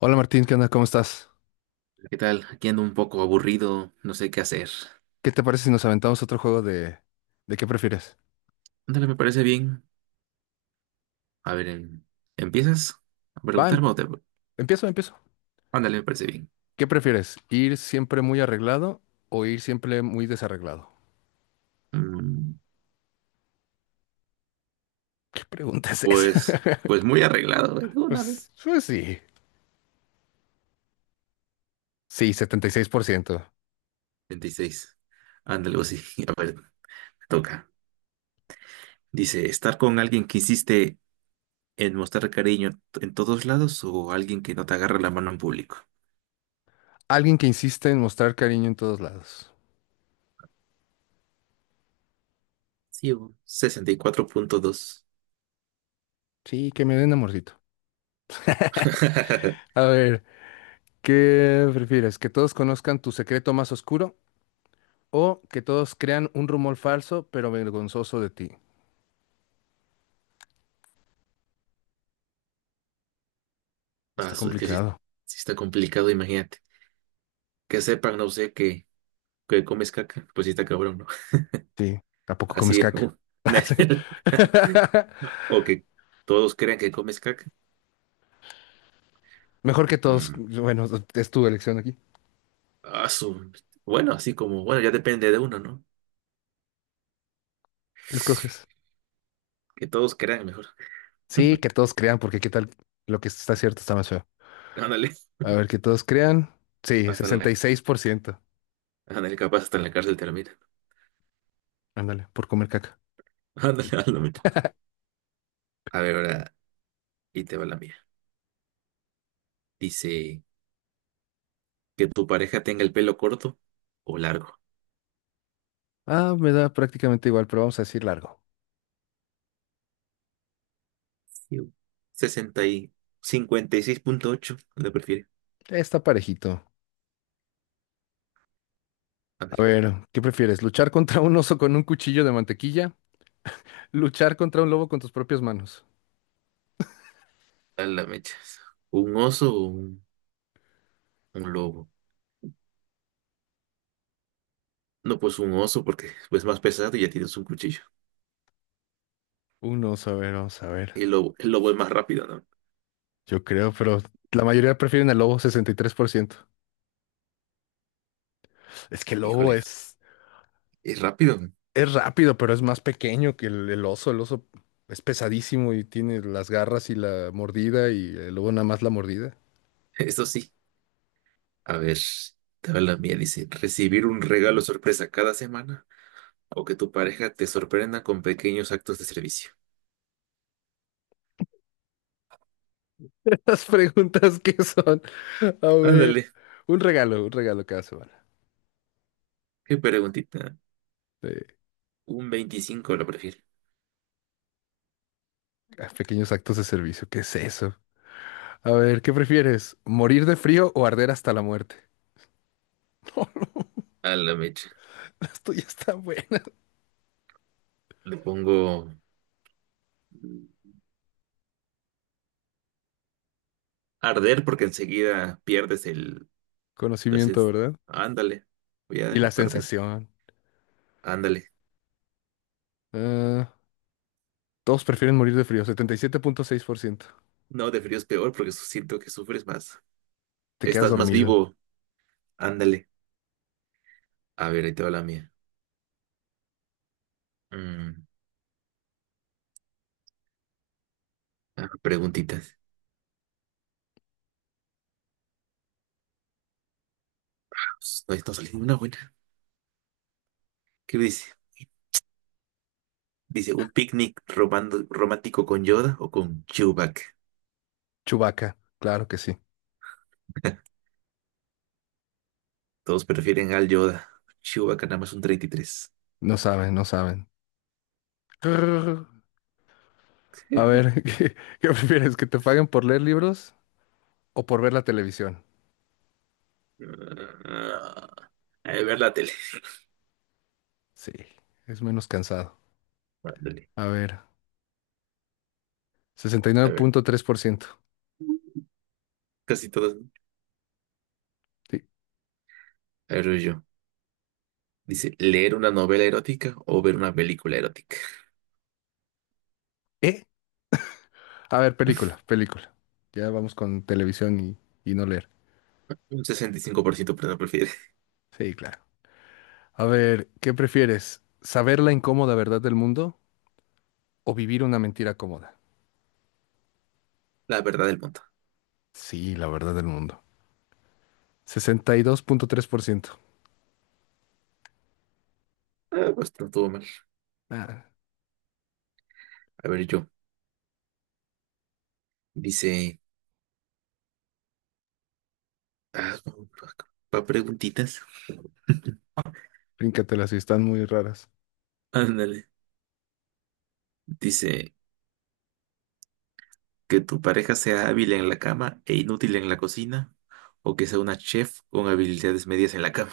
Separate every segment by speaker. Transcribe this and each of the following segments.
Speaker 1: Hola Martín, ¿qué onda? ¿Cómo estás?
Speaker 2: ¿Qué tal? Aquí ando un poco aburrido, no sé qué hacer.
Speaker 1: ¿Qué te parece si nos aventamos otro juego de qué prefieres?
Speaker 2: Ándale, me parece bien. A ver, ¿empiezas a
Speaker 1: Va,
Speaker 2: preguntarme o te.
Speaker 1: empiezo, empiezo.
Speaker 2: Ándale, me parece bien.
Speaker 1: ¿Qué prefieres? ¿Ir siempre muy arreglado o ir siempre muy desarreglado?
Speaker 2: Mm,
Speaker 1: ¿Qué pregunta es esa?
Speaker 2: pues, pues muy arreglado, güey, de una vez.
Speaker 1: Pues, pues sí. Sí, 76%.
Speaker 2: 26. Ándale, o sí. A ver, me toca. Dice, ¿estar con alguien que insiste en mostrar cariño en todos lados o alguien que no te agarra la mano en público?
Speaker 1: Alguien que insiste en mostrar cariño en todos lados.
Speaker 2: Sí, bo. 64.2.
Speaker 1: Sí, que me den amorcito. A ver, ¿qué prefieres? ¿Que todos conozcan tu secreto más oscuro o que todos crean un rumor falso pero vergonzoso de ti? Está
Speaker 2: Ah, es que sí,
Speaker 1: complicado.
Speaker 2: sí está complicado, imagínate. Que sepan, no sé, que comes caca, pues sí está cabrón, ¿no?
Speaker 1: Sí, ¿a poco comes
Speaker 2: Así,
Speaker 1: caca?
Speaker 2: o que todos crean que comes caca.
Speaker 1: Mejor que todos,
Speaker 2: Mm,
Speaker 1: bueno, es tu elección aquí.
Speaker 2: ah, bueno, así como, bueno, ya depende de uno, ¿no?
Speaker 1: ¿Qué escoges?
Speaker 2: Que todos crean mejor.
Speaker 1: Sí, que todos crean, porque qué tal lo que está cierto está más feo.
Speaker 2: Ándale,
Speaker 1: A ver, que todos crean. Sí,
Speaker 2: hasta en
Speaker 1: sesenta
Speaker 2: la,
Speaker 1: y seis por ciento.
Speaker 2: ándale, capaz hasta en la cárcel termina.
Speaker 1: Ándale, por comer caca.
Speaker 2: Ándale, ándale, mira. A ver, ahora, y te va la mía. Dice que tu pareja tenga el pelo corto o largo.
Speaker 1: Ah, me da prácticamente igual, pero vamos a decir largo.
Speaker 2: Iu. 60 y 56.8 le prefiere.
Speaker 1: Está parejito. A
Speaker 2: Ándale,
Speaker 1: ver, ¿qué prefieres? ¿Luchar contra un oso con un cuchillo de mantequilla? ¿Luchar contra un lobo con tus propias manos?
Speaker 2: a la mecha. ¿Un oso o un? Un lobo. No, pues un oso porque es más pesado y ya tienes un cuchillo.
Speaker 1: Un oso, a ver, vamos a ver.
Speaker 2: Y el lobo es más rápido, ¿no?
Speaker 1: Yo creo, pero la mayoría prefieren al lobo, 63%. Es que el lobo
Speaker 2: Híjole, es rápido.
Speaker 1: es rápido, pero es más pequeño que el oso. El oso es pesadísimo y tiene las garras y la mordida y el lobo nada más la mordida.
Speaker 2: Eso sí. A ver, te va la mía. Dice, recibir un regalo sorpresa cada semana o que tu pareja te sorprenda con pequeños actos de servicio.
Speaker 1: Las preguntas que son. A ver,
Speaker 2: Ándale,
Speaker 1: un regalo cada semana.
Speaker 2: qué preguntita.
Speaker 1: de-
Speaker 2: Un 25 lo prefiero.
Speaker 1: Pequeños actos de servicio. ¿Qué es eso? A ver, ¿qué prefieres? ¿Morir de frío o arder hasta la muerte? No,
Speaker 2: A la mecha.
Speaker 1: las tuyas están buenas.
Speaker 2: Le pongo arder porque enseguida pierdes el. las-
Speaker 1: Conocimiento,
Speaker 2: es-
Speaker 1: ¿verdad?
Speaker 2: Ándale, voy a
Speaker 1: Y la
Speaker 2: perder.
Speaker 1: sensación.
Speaker 2: Ándale.
Speaker 1: Ah, todos prefieren morir de frío, 77.6%.
Speaker 2: No, de frío es peor porque siento que sufres más.
Speaker 1: Te quedas
Speaker 2: Estás más
Speaker 1: dormido.
Speaker 2: vivo. Ándale. A ver, ahí te va la mía. Mm, ah, preguntitas. Pues, no, no salió una buena. ¿Qué dice? Dice, ¿un picnic romántico con Yoda o con Chewbacca?
Speaker 1: Chubaca, claro que sí.
Speaker 2: Todos prefieren al Yoda. Chewbacca nada más un 33.
Speaker 1: No saben, no saben. Grrr. A ver, ¿qué, qué prefieres? ¿Que te paguen por leer libros o por ver la televisión?
Speaker 2: Ah, a ver la tele.
Speaker 1: Sí, es menos cansado.
Speaker 2: Ándale.
Speaker 1: A ver,
Speaker 2: A ver,
Speaker 1: 69.3%.
Speaker 2: casi todas, ¿no?
Speaker 1: Sí.
Speaker 2: A ver, voy yo. Dice, ¿leer una novela erótica o ver una película erótica?
Speaker 1: ¿Eh? A ver, película, película. Ya vamos con televisión y no leer.
Speaker 2: Un 65% prefiere
Speaker 1: Sí, claro. A ver, ¿qué prefieres? ¿Saber la incómoda verdad del mundo o vivir una mentira cómoda?
Speaker 2: la verdad del mundo.
Speaker 1: Sí, la verdad del mundo. 62.3%.
Speaker 2: Ah, pues no todo mal.
Speaker 1: Ah,
Speaker 2: A ver, yo. Dice. Ah, no, pa preguntitas.
Speaker 1: bríncatelas y están muy raras.
Speaker 2: Ándale. Dice que tu pareja sea hábil en la cama e inútil en la cocina, o que sea una chef con habilidades medias en la cama.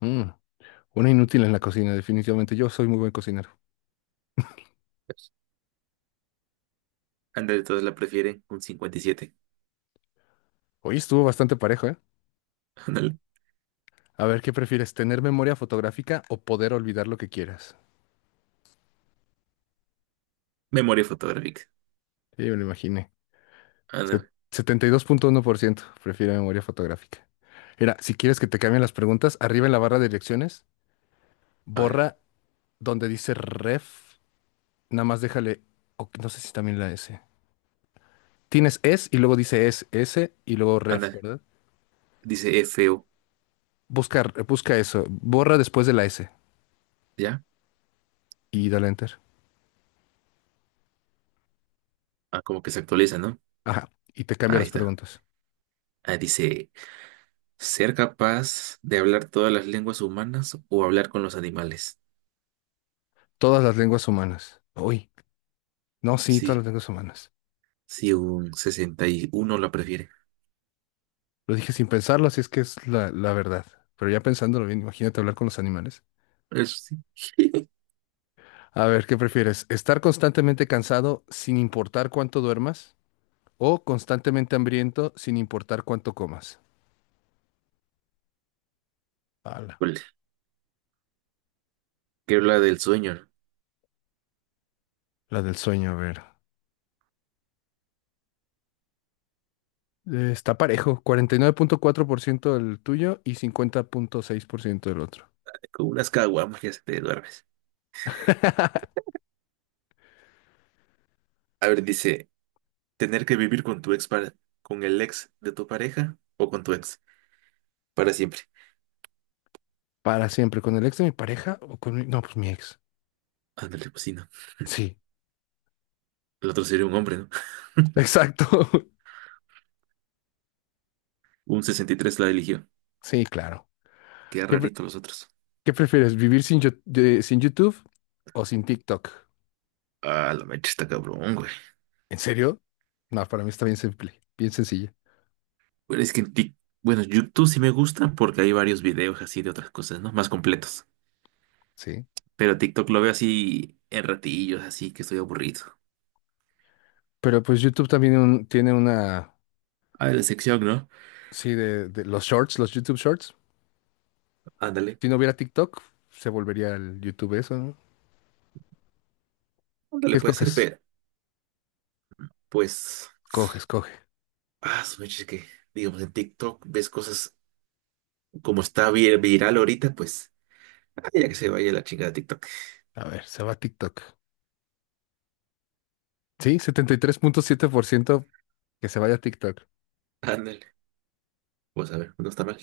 Speaker 1: Mm. Una inútil en la cocina, definitivamente. Yo soy muy buen cocinero.
Speaker 2: Ándale, todos la prefieren un 57.
Speaker 1: Hoy estuvo bastante parejo, ¿eh?
Speaker 2: Ándale.
Speaker 1: A ver, ¿qué prefieres? ¿Tener memoria fotográfica o poder olvidar lo que quieras?
Speaker 2: Memoria fotográfica.
Speaker 1: Sí, me lo imaginé.
Speaker 2: Ándale.
Speaker 1: 72.1% prefiere memoria fotográfica. Mira, si quieres que te cambien las preguntas, arriba en la barra de direcciones,
Speaker 2: A ver.
Speaker 1: borra donde dice ref, nada más déjale, o no sé si también la S. Tienes es y luego dice es, S y luego ref,
Speaker 2: Ándale.
Speaker 1: ¿verdad?
Speaker 2: Dice es feo.
Speaker 1: Busca, busca eso, borra después de la S
Speaker 2: ¿Ya?
Speaker 1: y dale enter.
Speaker 2: Ah, como que se actualiza, ¿no?
Speaker 1: Ajá, y te cambia
Speaker 2: Ahí
Speaker 1: las
Speaker 2: está.
Speaker 1: preguntas.
Speaker 2: Ah, dice ser capaz de hablar todas las lenguas humanas o hablar con los animales.
Speaker 1: Todas las lenguas humanas. Uy, no, sí, todas
Speaker 2: Sí,
Speaker 1: las lenguas humanas.
Speaker 2: si un 61 la prefiere.
Speaker 1: Lo dije sin pensarlo, así es que es la verdad. Pero ya pensándolo bien, imagínate hablar con los animales.
Speaker 2: Eso sí.
Speaker 1: A ver, ¿qué prefieres? ¿Estar constantemente cansado sin importar cuánto duermas? ¿O constantemente hambriento sin importar cuánto comas? Ala,
Speaker 2: Híjole, que habla del sueño, ¿no?
Speaker 1: la del sueño, a ver. Está parejo, 49.4% del tuyo y 50.6% del otro.
Speaker 2: Con unas caguamas ya se te duermes. A ver, dice, tener que vivir con tu ex para, con el ex de tu pareja o con tu ex para siempre.
Speaker 1: Para siempre, ¿con el ex de mi pareja o con mi... No, pues mi ex.
Speaker 2: Ándale, pues sí, no.
Speaker 1: Sí,
Speaker 2: El otro sería un hombre, ¿no?
Speaker 1: exacto.
Speaker 2: Un 63 la eligió.
Speaker 1: Sí, claro.
Speaker 2: Qué
Speaker 1: ¿Qué,
Speaker 2: rarito los otros.
Speaker 1: ¿Qué prefieres, vivir sin, sin YouTube o sin TikTok?
Speaker 2: Ah, la mecha está cabrón, güey.
Speaker 1: ¿En serio? No, para mí está bien simple, bien sencilla,
Speaker 2: Bueno, es que bueno, YouTube sí me gusta porque hay varios videos así de otras cosas, ¿no? Más completos.
Speaker 1: sí.
Speaker 2: Pero TikTok lo veo así en ratillos, así que estoy aburrido.
Speaker 1: Pero pues YouTube también tiene una,
Speaker 2: A ver, sección, ¿no?
Speaker 1: sí, de, los shorts, los YouTube Shorts.
Speaker 2: Ándale,
Speaker 1: Si no hubiera TikTok, se volvería el YouTube eso, ¿no? ¿Qué
Speaker 2: ándale, puede ser,
Speaker 1: escoges?
Speaker 2: pero pues,
Speaker 1: Coges, coge.
Speaker 2: ah, su mecha, es que, digamos, en TikTok ves cosas como está viral ahorita, pues, ah, ya que se vaya la chingada de TikTok.
Speaker 1: A ver, se va a TikTok. Sí, 73.7% que se vaya a TikTok.
Speaker 2: Ándale, pues a ver, no está mal.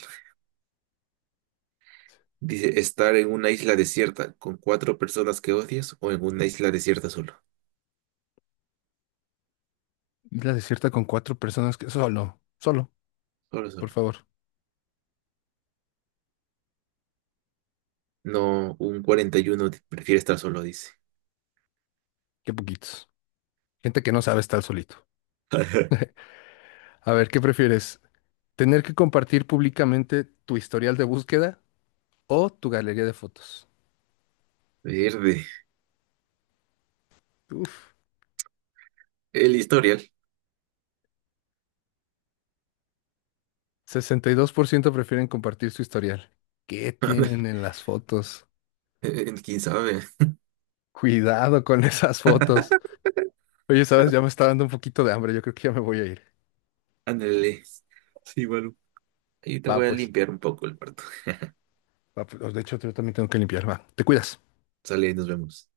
Speaker 2: Dice, estar en una isla desierta con cuatro personas que odias o en una isla desierta solo.
Speaker 1: Isla desierta con cuatro personas que... Solo, solo,
Speaker 2: Solo,
Speaker 1: por
Speaker 2: solo.
Speaker 1: favor.
Speaker 2: No, un 41 prefiere estar solo, dice.
Speaker 1: Qué poquitos. Gente que no sabe estar solito. A ver, ¿qué prefieres? Tener que compartir públicamente tu historial de búsqueda o tu galería de fotos.
Speaker 2: Verde.
Speaker 1: Uf,
Speaker 2: El historial.
Speaker 1: 62% prefieren compartir su historial. ¿Qué
Speaker 2: Ándale,
Speaker 1: tienen en las fotos?
Speaker 2: quién sabe.
Speaker 1: Cuidado con esas fotos. Oye, sabes, ya me está dando un poquito de hambre. Yo creo que ya me voy a ir.
Speaker 2: Ándale. Sí, bueno. Ahí te
Speaker 1: Va,
Speaker 2: voy a
Speaker 1: pues.
Speaker 2: limpiar un poco el cuarto.
Speaker 1: Va, pues. De hecho, yo también tengo que limpiar. Va, te cuidas.
Speaker 2: Sale, nos vemos.